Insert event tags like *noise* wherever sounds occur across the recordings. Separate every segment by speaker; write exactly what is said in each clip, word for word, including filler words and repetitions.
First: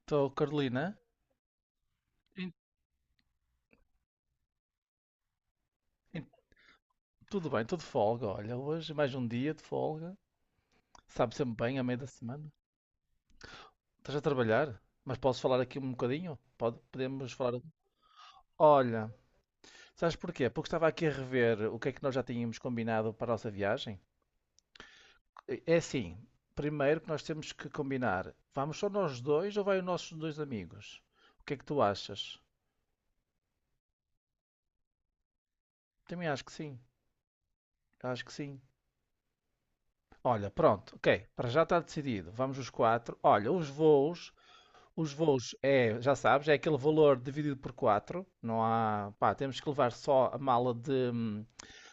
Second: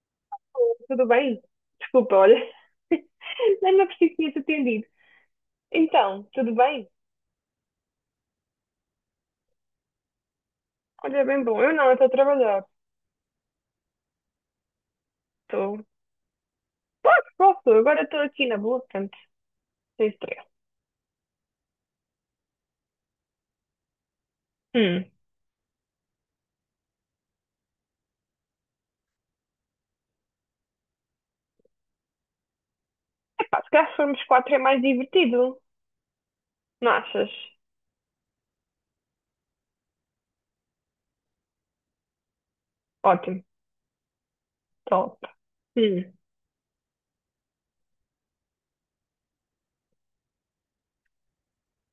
Speaker 1: Estou, Carolina.
Speaker 2: Tudo bem? Desculpa, olha,
Speaker 1: Em-
Speaker 2: *laughs* nem me apercebi que tinha-te atendido.
Speaker 1: em-
Speaker 2: Então, tudo bem?
Speaker 1: Tudo bem, estou de folga. Olha, hoje mais um dia de folga.
Speaker 2: Olha, é
Speaker 1: Sabe
Speaker 2: bem
Speaker 1: sempre
Speaker 2: bom. Eu
Speaker 1: bem, a
Speaker 2: não, eu
Speaker 1: meio da
Speaker 2: estou a
Speaker 1: semana.
Speaker 2: trabalhar.
Speaker 1: Estás a trabalhar? Mas posso falar
Speaker 2: Estou.
Speaker 1: aqui um bocadinho? Pode,
Speaker 2: Posso,
Speaker 1: podemos falar. um
Speaker 2: posso. Agora estou aqui na boa,
Speaker 1: Olha,
Speaker 2: portanto, sem
Speaker 1: sabes porquê?
Speaker 2: estresse.
Speaker 1: Porque estava aqui a rever o que é que nós já tínhamos combinado para a nossa viagem.
Speaker 2: Hum.
Speaker 1: É assim, primeiro que nós temos que combinar, vamos só nós dois ou vai os nossos dois amigos? O que é que tu achas?
Speaker 2: Epá, se calhar se formos quatro é mais divertido.
Speaker 1: Também acho que sim,
Speaker 2: Não achas?
Speaker 1: acho que sim. Olha, pronto, ok, para já está decidido, vamos os quatro.
Speaker 2: Ótimo.
Speaker 1: Olha, os voos os
Speaker 2: Top.
Speaker 1: voos é,
Speaker 2: Hum.
Speaker 1: já sabes, é aquele valor dividido por quatro. Não há, pá, temos que levar só a mala de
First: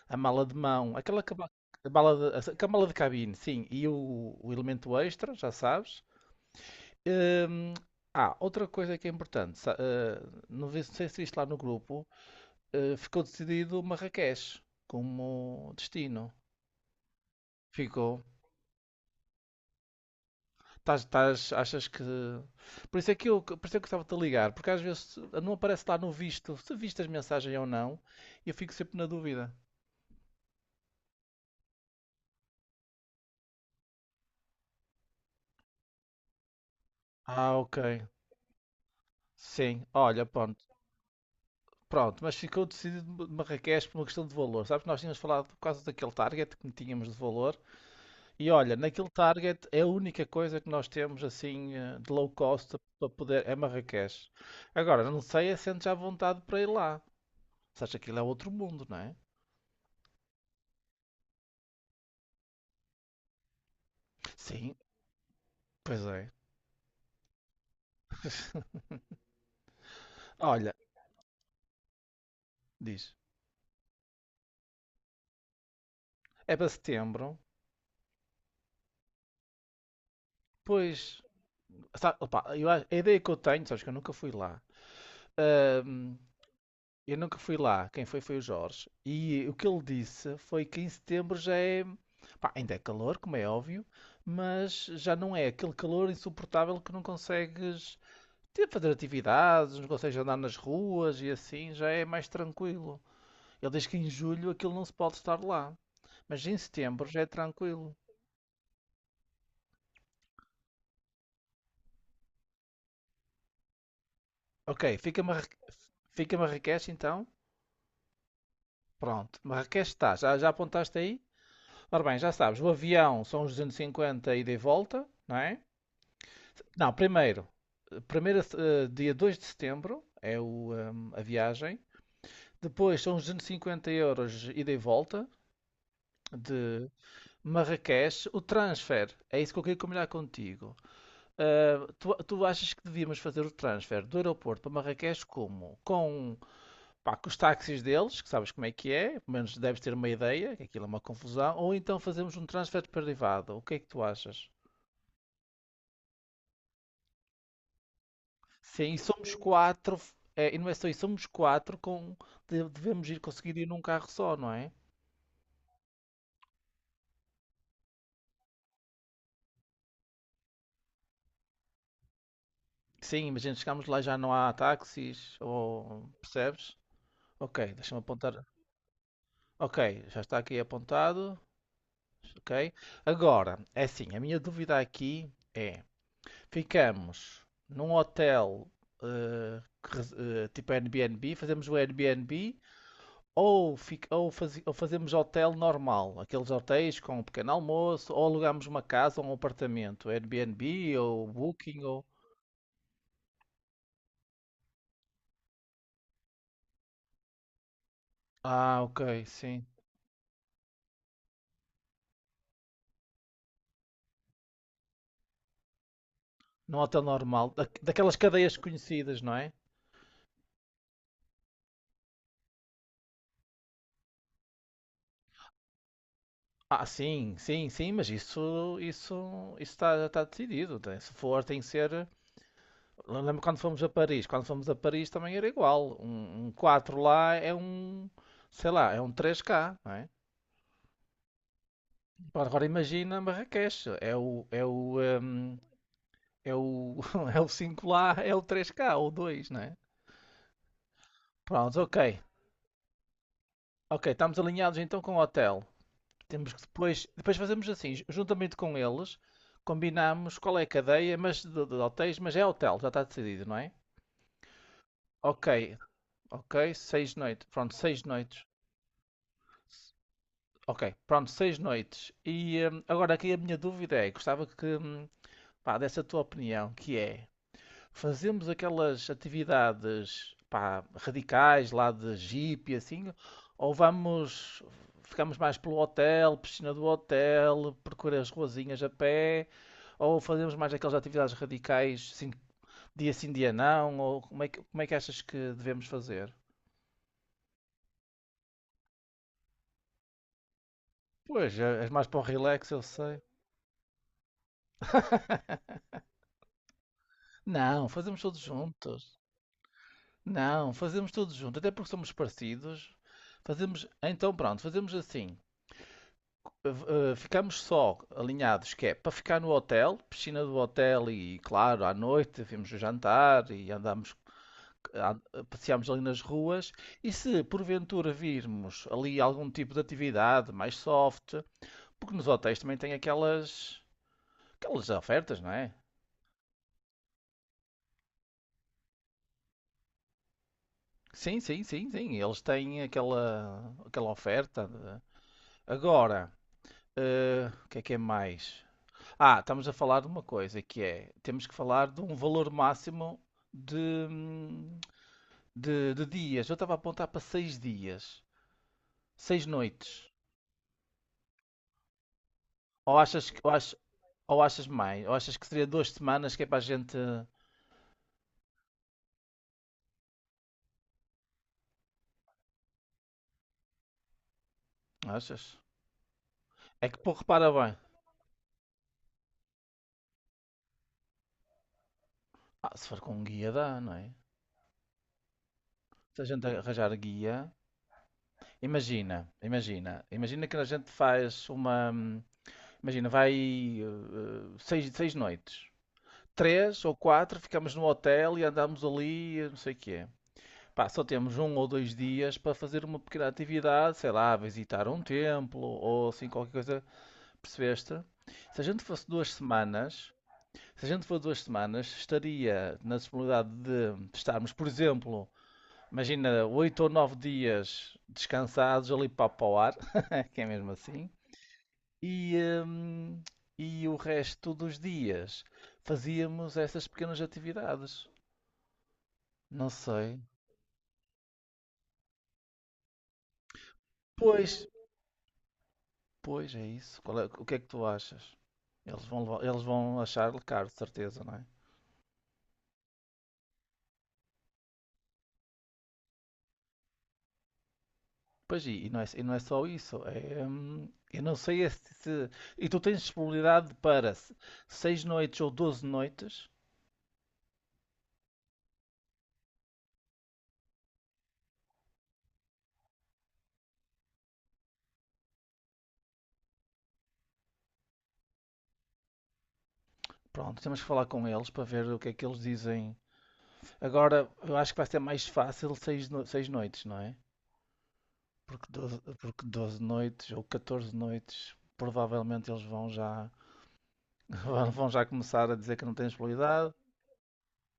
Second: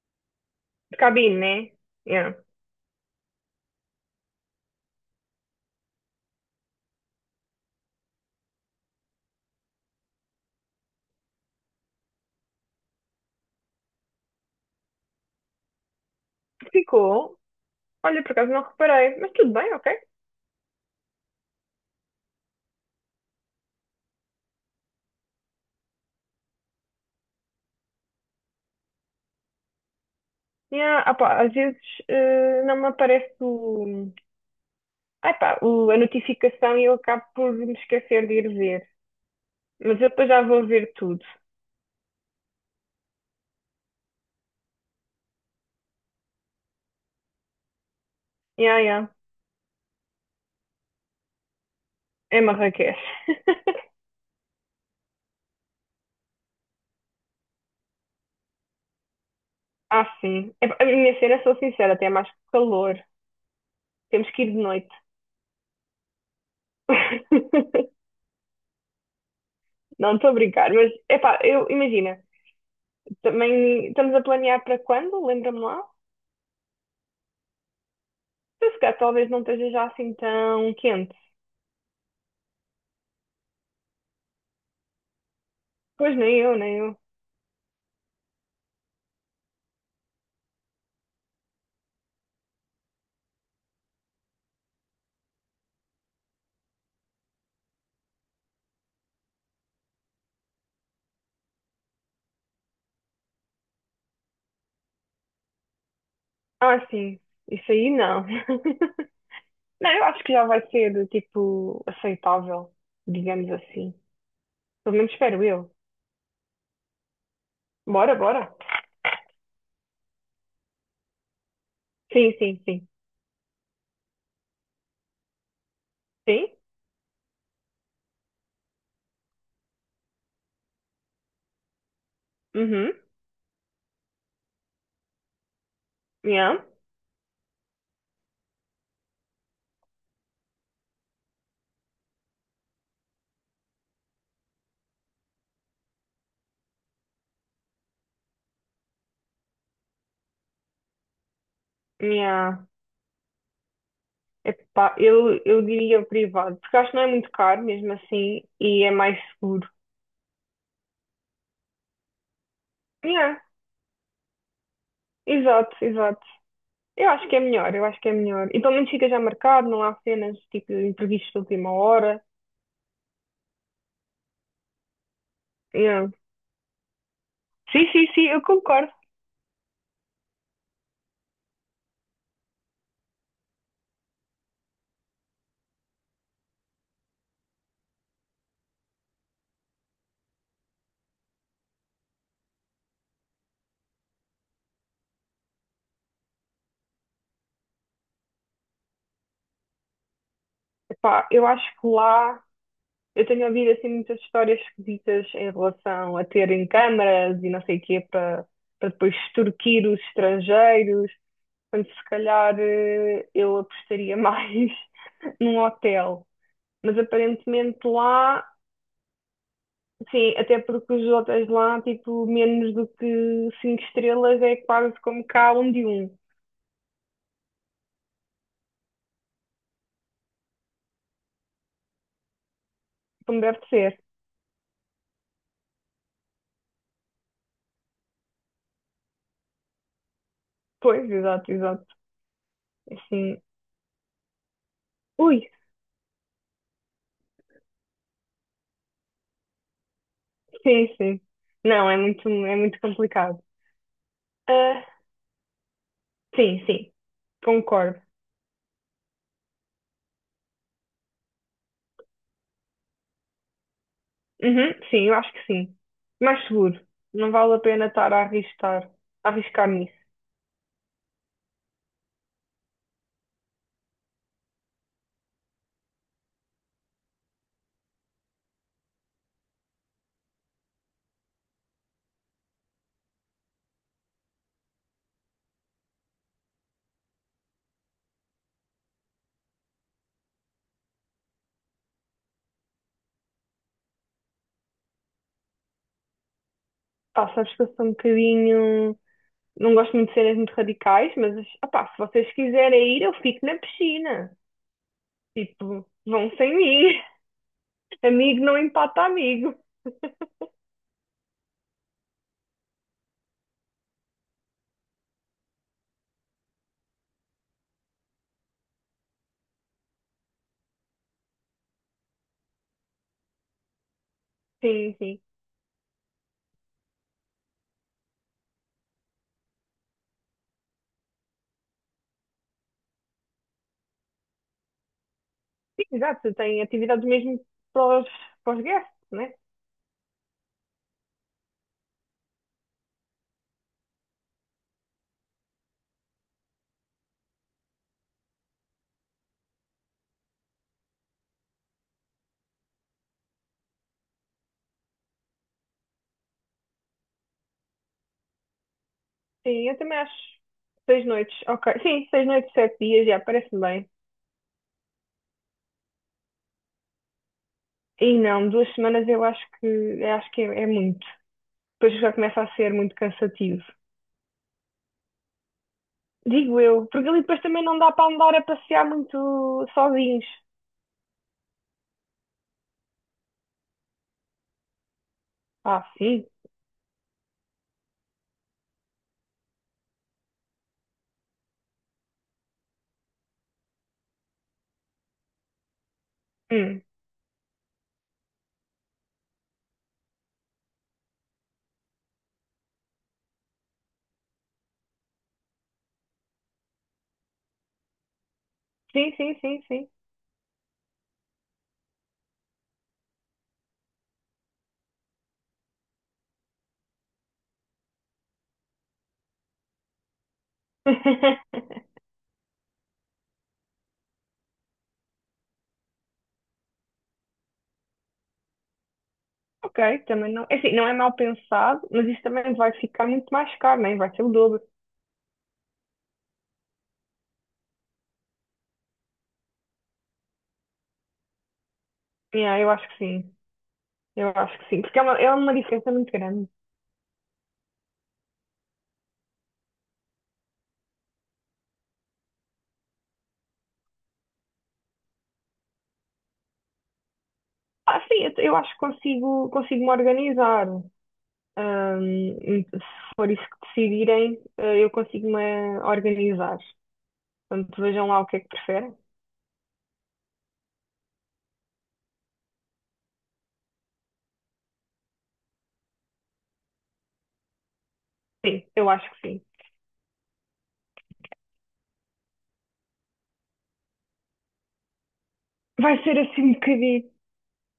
Speaker 1: a mala de mão,
Speaker 2: De
Speaker 1: aquela
Speaker 2: cabine,
Speaker 1: caba-
Speaker 2: né?
Speaker 1: a mala
Speaker 2: Yeah.
Speaker 1: de, a mala de cabine, sim, e o, o elemento extra, já sabes. Hum, ah, outra coisa que é importante, sa- eh, não vi- não sei se viste lá no grupo, eh, ficou decidido Marrakech como destino.
Speaker 2: Ficou.
Speaker 1: Ficou.
Speaker 2: Olha, por acaso não reparei. Mas tudo bem, ok?
Speaker 1: Tás, tás- achas que. Por isso é que eu, por isso é que eu estava-te a ligar, porque às vezes não aparece lá no visto se viste as mensagens ou não, e eu fico sempre na dúvida.
Speaker 2: Yeah. Ah, pá, às vezes eh, não me aparece o... Ah, pá, o- a notificação e eu acabo por
Speaker 1: Ah,
Speaker 2: me
Speaker 1: ok.
Speaker 2: esquecer de ir ver.
Speaker 1: Sim,
Speaker 2: Mas eu
Speaker 1: olha,
Speaker 2: depois já
Speaker 1: pronto.
Speaker 2: vou ver tudo.
Speaker 1: Pronto, mas ficou decidido de Marrakech por uma questão de valor. Sabes, nós tínhamos falado por causa daquele target que tínhamos de valor. E olha,
Speaker 2: Ya,
Speaker 1: naquele
Speaker 2: ya.
Speaker 1: target é a única coisa que nós temos assim, eh, de low
Speaker 2: É
Speaker 1: cost
Speaker 2: Marrakech.
Speaker 1: para poder. É
Speaker 2: *laughs*
Speaker 1: Marrakech. Agora, não sei é se sentes à vontade para ir lá. Sabes, aquilo é outro mundo, não é?
Speaker 2: Ah, sim. É, a minha cena, sou sincera, tem mais calor. Temos que ir de
Speaker 1: Sim,
Speaker 2: noite.
Speaker 1: pois é.
Speaker 2: *laughs*
Speaker 1: *laughs*
Speaker 2: Não estou a brincar,
Speaker 1: Olha,
Speaker 2: mas é pá, eu imagina,
Speaker 1: diz,
Speaker 2: também estamos a planear para quando? Lembra-me lá?
Speaker 1: é para setembro,
Speaker 2: Então, se calhar talvez não esteja já assim tão quente.
Speaker 1: pois, sabe, opa, eu acho- a ideia que eu tenho, sabes que eu nunca fui lá.
Speaker 2: Pois
Speaker 1: Ahm,
Speaker 2: nem eu, nem eu.
Speaker 1: eu nunca fui lá, quem foi foi o Jorge. E o que ele disse foi que em setembro já é, pá, ainda é calor, como é óbvio, mas já não é aquele calor insuportável que não consegues ter, fazer atividades, não consegues andar nas ruas e assim, já é mais tranquilo. Ele diz que em julho aquilo não se pode estar lá, mas em
Speaker 2: Ah,
Speaker 1: setembro
Speaker 2: sim,
Speaker 1: já é
Speaker 2: isso aí
Speaker 1: tranquilo.
Speaker 2: não. *laughs* Não, eu acho que já vai ser tipo aceitável, digamos assim.
Speaker 1: Ok,
Speaker 2: Pelo menos
Speaker 1: fica-me a,
Speaker 2: espero eu.
Speaker 1: fica-me a Marrakech então?
Speaker 2: Bora, bora.
Speaker 1: Pronto, Marrakech está, já, já apontaste aí? Ora bem, já
Speaker 2: Sim,
Speaker 1: sabes,
Speaker 2: sim,
Speaker 1: o
Speaker 2: sim.
Speaker 1: avião são os duzentos e cinquenta ida e volta, não é?
Speaker 2: Sim?
Speaker 1: Não, primeiro, primeiro eh, dia dois de setembro é o, ehm, a viagem,
Speaker 2: Uhum.
Speaker 1: depois são os duzentos e cinquenta euros ida e volta
Speaker 2: Yeah.
Speaker 1: de Marrakech, o transfer, é isso que eu queria combinar contigo. Ah, tu, tu achas que devíamos fazer o transfer do aeroporto para Marrakech como? Com. Pá, com os táxis deles, que sabes como é que é, pelo menos deves ter uma ideia, que aquilo é uma confusão, ou então fazemos um
Speaker 2: Yeah.
Speaker 1: transfer privado. O que é que tu achas?
Speaker 2: Epá, eu, eu diria privado, porque acho que não é muito caro mesmo assim e é
Speaker 1: Sim, e
Speaker 2: mais
Speaker 1: somos
Speaker 2: seguro.
Speaker 1: quatro, é, e não é só isso, somos quatro com. de- devemos ir
Speaker 2: Yeah.
Speaker 1: conseguir ir num carro só, não é?
Speaker 2: Exato, exato. Eu acho que é melhor, eu acho que é melhor. E pelo menos fica já marcado, não há cenas tipo imprevistos de última hora.
Speaker 1: Sim, imagina, chegamos lá e já não há táxis,
Speaker 2: Yeah.
Speaker 1: ou percebes? Ok,
Speaker 2: Sim,
Speaker 1: deixa-me
Speaker 2: sim, sim, eu
Speaker 1: apontar.
Speaker 2: concordo.
Speaker 1: Ok, já está aqui apontado. Ok. Agora, é assim, a minha dúvida aqui é, ficamos num hotel, eh, que res- eh, tipo Airbnb, fazemos o Airbnb ou, fic- ou fazi- ou fazemos hotel normal, aqueles hotéis com um pequeno almoço, ou alugamos uma casa ou um apartamento, Airbnb
Speaker 2: Epá,
Speaker 1: ou
Speaker 2: eu acho
Speaker 1: Booking
Speaker 2: que
Speaker 1: ou.
Speaker 2: lá eu tenho ouvido assim muitas histórias esquisitas em relação a terem câmaras e não sei o quê para
Speaker 1: Ah,
Speaker 2: para depois
Speaker 1: ok, sim.
Speaker 2: extorquir os estrangeiros. Portanto, se calhar eh, eu apostaria mais *laughs* num hotel.
Speaker 1: Num
Speaker 2: Mas
Speaker 1: hotel normal, da-
Speaker 2: aparentemente
Speaker 1: daquelas
Speaker 2: lá,
Speaker 1: cadeias conhecidas, não é?
Speaker 2: sim, até porque os hotéis lá, tipo, menos do que cinco estrelas é quase como cá um de um,
Speaker 1: Ah, sim, sim, sim, mas isso, isso, isso está, está decidido. tem- Se for, tem que ser. Lembro
Speaker 2: como
Speaker 1: quando
Speaker 2: deve
Speaker 1: fomos a
Speaker 2: ser.
Speaker 1: Paris. Quando fomos a Paris também era igual. Um, um quatro lá é um, sei lá, é um três k, não é?
Speaker 2: Pois, exato, exato.
Speaker 1: Pá, agora imagina
Speaker 2: Assim,
Speaker 1: Marrakech. É o, é o,
Speaker 2: ui,
Speaker 1: hum, é o, *laughs* É o cinco lá, é o três k ou dois, não é?
Speaker 2: sim, sim.
Speaker 1: Pronto,
Speaker 2: Não,
Speaker 1: ok.
Speaker 2: é muito, é muito complicado.
Speaker 1: Ok, estamos alinhados
Speaker 2: Ah,
Speaker 1: então com o hotel. Temos que
Speaker 2: sim, sim,
Speaker 1: depois, depois fazemos assim,
Speaker 2: concordo.
Speaker 1: ju- juntamente com eles, combinamos qual é a cadeia, mas de, de hotéis, mas é hotel, já está decidido, não é?
Speaker 2: Uhum, sim, eu acho que
Speaker 1: Ok,
Speaker 2: sim. Mais
Speaker 1: ok,
Speaker 2: seguro.
Speaker 1: seis
Speaker 2: Não
Speaker 1: noites.
Speaker 2: vale a
Speaker 1: Pronto,
Speaker 2: pena
Speaker 1: seis
Speaker 2: estar a
Speaker 1: noites.
Speaker 2: arriscar, a arriscar nisso.
Speaker 1: Ok, pronto, seis noites. E hum, agora aqui a minha dúvida é, gostava que, hum, pá, desse a tua opinião, que é, fazemos aquelas atividades, pá, radicais lá de jeep e assim, ou vamos, ficamos mais pelo hotel, piscina do hotel, percorrer as ruazinhas a pé, ou fazemos mais aquelas atividades radicais, assim, dia sim, dia não, ou como é que, como é que achas que devemos fazer?
Speaker 2: Pá, sabes que eu sou um bocadinho. Não gosto muito de cenas muito radicais, mas
Speaker 1: Pois, é-
Speaker 2: opá,
Speaker 1: és
Speaker 2: se
Speaker 1: mais para o
Speaker 2: vocês
Speaker 1: relax, eu
Speaker 2: quiserem ir, eu
Speaker 1: sei.
Speaker 2: fico na piscina. Tipo, vão sem mim.
Speaker 1: Não,
Speaker 2: *laughs*
Speaker 1: fazemos todos
Speaker 2: Amigo não empata
Speaker 1: juntos.
Speaker 2: amigo.
Speaker 1: Não, fazemos tudo junto, até porque somos parecidos. Fazemos, então pronto, fazemos assim. Eh, eh, ficamos só alinhados, que é para ficar no hotel, piscina do hotel e, claro, à noite vimos o jantar e andamos,
Speaker 2: Sim, sim.
Speaker 1: an- passeamos ali nas ruas. E se porventura virmos ali algum tipo de atividade mais soft, porque nos hotéis também tem aquelas, aquelas ofertas, não é?
Speaker 2: Sim, exato. Tem atividades mesmo para os, para os guests, né?
Speaker 1: Sim, sim, sim, sim, eles têm aquela, aquela oferta. de- Agora. Eh, o que é que é mais? Ah, estamos a falar de uma coisa que é, temos que falar de um valor máximo de, hum, de, de dias. Eu estava a apontar para seis dias, seis
Speaker 2: Sim, eu também
Speaker 1: noites.
Speaker 2: acho. Seis noites, ok. Sim, seis noites, sete
Speaker 1: Ou
Speaker 2: dias, já
Speaker 1: achas, que- ou
Speaker 2: parece-me
Speaker 1: achas,
Speaker 2: bem.
Speaker 1: ou achas mais? Ou achas que seria duas semanas que é para a gente.
Speaker 2: E não, duas semanas eu acho que, eu acho que é, é muito. Depois já começa a ser muito cansativo.
Speaker 1: Achas?
Speaker 2: Digo
Speaker 1: É
Speaker 2: eu,
Speaker 1: que,
Speaker 2: porque
Speaker 1: pô,
Speaker 2: ali depois
Speaker 1: repara
Speaker 2: também
Speaker 1: bem.
Speaker 2: não dá para andar a passear muito sozinhos.
Speaker 1: Ah, se for com um guia dá, não é?
Speaker 2: Ah,
Speaker 1: Se a
Speaker 2: sim.
Speaker 1: gente arranjar guia. Imagina, imagina, imagina que a gente faz uma. hum, Imagina, vai, eh, seis, seis noites.
Speaker 2: Hum.
Speaker 1: Três ou quatro, ficamos no hotel e andamos ali, não sei o que é. Pá, só temos um ou dois dias para fazer uma pequena atividade, sei lá, visitar um templo ou assim qualquer coisa, percebeste? Se a gente fosse
Speaker 2: Sim,
Speaker 1: duas
Speaker 2: sim, sim, sim.
Speaker 1: semanas, se a gente for duas semanas, estaria na disponibilidade de estarmos, por exemplo, imagina, oito ou nove dias descansados ali para, para o ar, *laughs* que é mesmo assim,
Speaker 2: *laughs*
Speaker 1: e, hum, e o resto dos dias fazíamos essas pequenas atividades. Não
Speaker 2: Ok,
Speaker 1: sei.
Speaker 2: também não é assim, não é mal pensado, mas isso também vai ficar muito mais caro, né? Vai ser o
Speaker 1: Pois,
Speaker 2: dobro.
Speaker 1: pois é isso. Qual é- o que é que tu achas? Eles vão, levar- eles vão achar-lhe caro, de certeza, não é?
Speaker 2: Yeah, eu acho que sim. Eu acho que sim. Porque é uma, é uma diferença muito grande.
Speaker 1: Pois e, e não é, e não é só isso. É, hum, eu não sei é se, se- E tu tens disponibilidade para se- seis noites ou doze noites.
Speaker 2: Ah, sim, eu, eu acho que consigo, consigo me organizar. Ahm, se for isso que decidirem, eh, eu consigo me organizar. Portanto, vejam lá o que é que preferem.
Speaker 1: Pronto, temos que falar com eles para ver o que é que eles dizem. Agora, eu acho que vai ser mais fácil seis, no- seis noites, não é?
Speaker 2: Sim,
Speaker 1: Porque
Speaker 2: eu
Speaker 1: doze
Speaker 2: acho que sim.
Speaker 1: porque doze noites ou catorze noites, provavelmente eles vão já, *laughs* vão já começar a dizer que não
Speaker 2: Vai
Speaker 1: têm
Speaker 2: ser assim um
Speaker 1: disponibilidade.
Speaker 2: bocadinho.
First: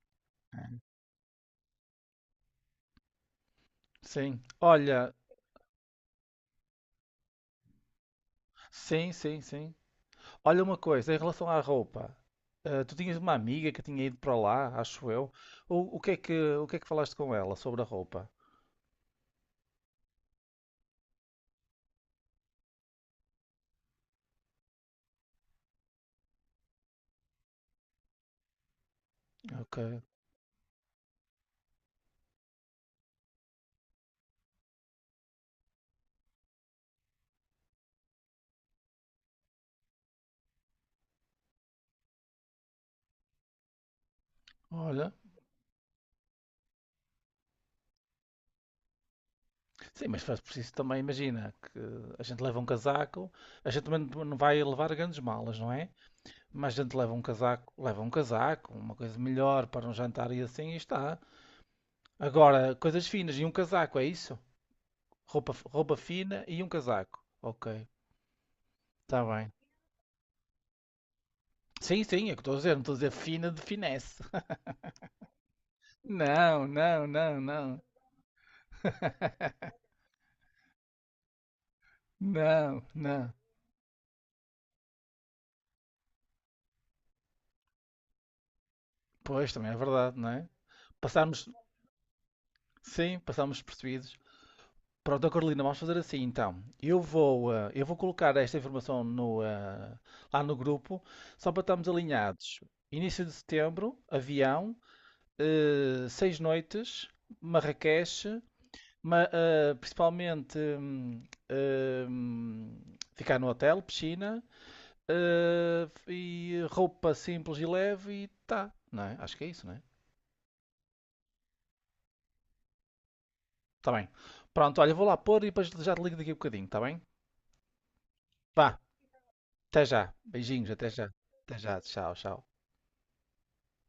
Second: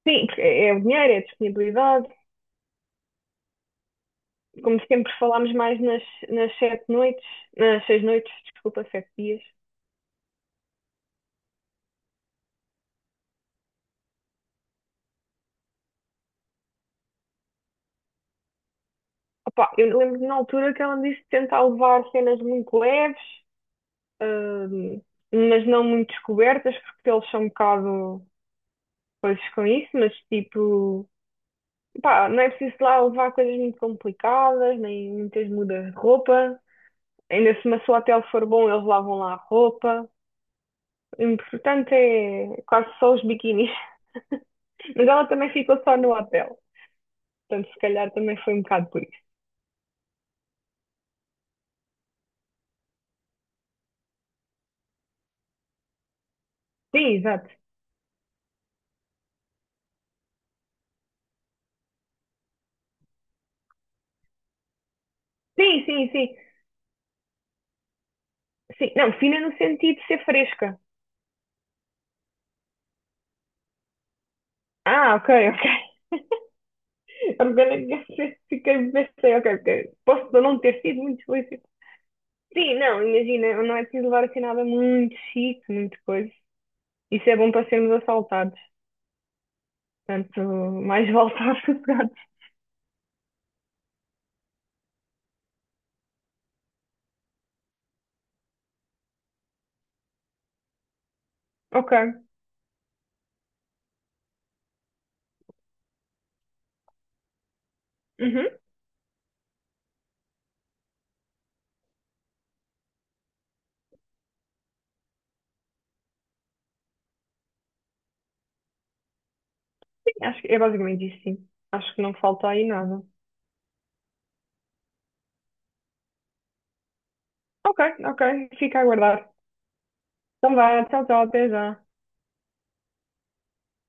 Speaker 2: Sim, porque é é o dinheiro, é a disponibilidade,
Speaker 1: Sim.
Speaker 2: como
Speaker 1: Olha,
Speaker 2: sempre falámos mais nas, nas sete noites, nas seis noites, desculpa, sete
Speaker 1: sim, sim,
Speaker 2: dias.
Speaker 1: sim. Olha uma coisa, em relação à roupa, eh, tu tinhas uma amiga que tinha ido para lá, acho eu. O, o que é que, o que é que falaste com ela sobre a roupa?
Speaker 2: Opa, eu lembro que na altura que ela me disse tentar levar cenas muito leves, hum, mas não muito descobertas, porque eles são um bocado coisas com
Speaker 1: Ok.
Speaker 2: isso, mas tipo, pá, não é preciso lá levar coisas muito complicadas, nem muitas mudas de roupa. Ainda se o seu hotel for bom, eles lavam lá a roupa. O importante é quase só os biquínis. *laughs* Mas
Speaker 1: Olha,
Speaker 2: ela também ficou só no hotel. Portanto, se calhar também foi um bocado por isso.
Speaker 1: sim, mas faz preciso também, imagina, que a gente leva um casaco, a gente também não não vai levar grandes malas, não é? Mas a gente
Speaker 2: Sim,
Speaker 1: leva um
Speaker 2: exato.
Speaker 1: casaco, leva um casaco, uma coisa melhor para um jantar e assim e está. Agora, coisas finas e um casaco, é isso? Roupa,
Speaker 2: Sim,
Speaker 1: roupa
Speaker 2: sim, sim.
Speaker 1: fina e um casaco. Ok,
Speaker 2: Sim, não,
Speaker 1: está
Speaker 2: fina
Speaker 1: bem.
Speaker 2: no sentido de ser fresca.
Speaker 1: Sim, sim, é o que estou a dizer, não estou a dizer fina de finesse. *laughs*
Speaker 2: Ah, ok, *laughs* ok.
Speaker 1: Não, não, não, não,
Speaker 2: Orgânica, fiquei, pensei, ok, ok. Posso não ter sido muito explícito. Sim,
Speaker 1: não,
Speaker 2: não,
Speaker 1: não.
Speaker 2: imagina, não é preciso levar assim nada muito chique, muito coisa. Isso é bom para sermos assaltados.
Speaker 1: Pois, também é verdade, não
Speaker 2: Portanto,
Speaker 1: é?
Speaker 2: mais vale
Speaker 1: Passámos,
Speaker 2: estar *laughs* sossegados.
Speaker 1: sim, passámos percebidos. Pronto, ó Carolina, vamos fazer assim então. Eu vou, eh, eu vou colocar esta informação no, eh, lá no grupo, só para estarmos
Speaker 2: Ok.
Speaker 1: alinhados. Início de setembro, avião, eh, seis noites, Marrakech,
Speaker 2: Uhum,
Speaker 1: ma- eh, principalmente, hum, hum, ficar no hotel, piscina, eh, e roupa simples e leve e tá, não é? Acho que é isso, não é?
Speaker 2: sim, acho que é basicamente isso, sim. Acho que não falta aí nada.
Speaker 1: Tá bem. Pronto, olha, vou lá pôr e depois já te ligo daqui a bocadinho, tá bem?
Speaker 2: Ok, ok. Fica
Speaker 1: Vá,
Speaker 2: a aguardar.
Speaker 1: até já.
Speaker 2: Então
Speaker 1: Beijinhos,
Speaker 2: vá,
Speaker 1: até
Speaker 2: tchau,
Speaker 1: já.
Speaker 2: tchau, até
Speaker 1: Até já,
Speaker 2: já.
Speaker 1: tchau, tchau.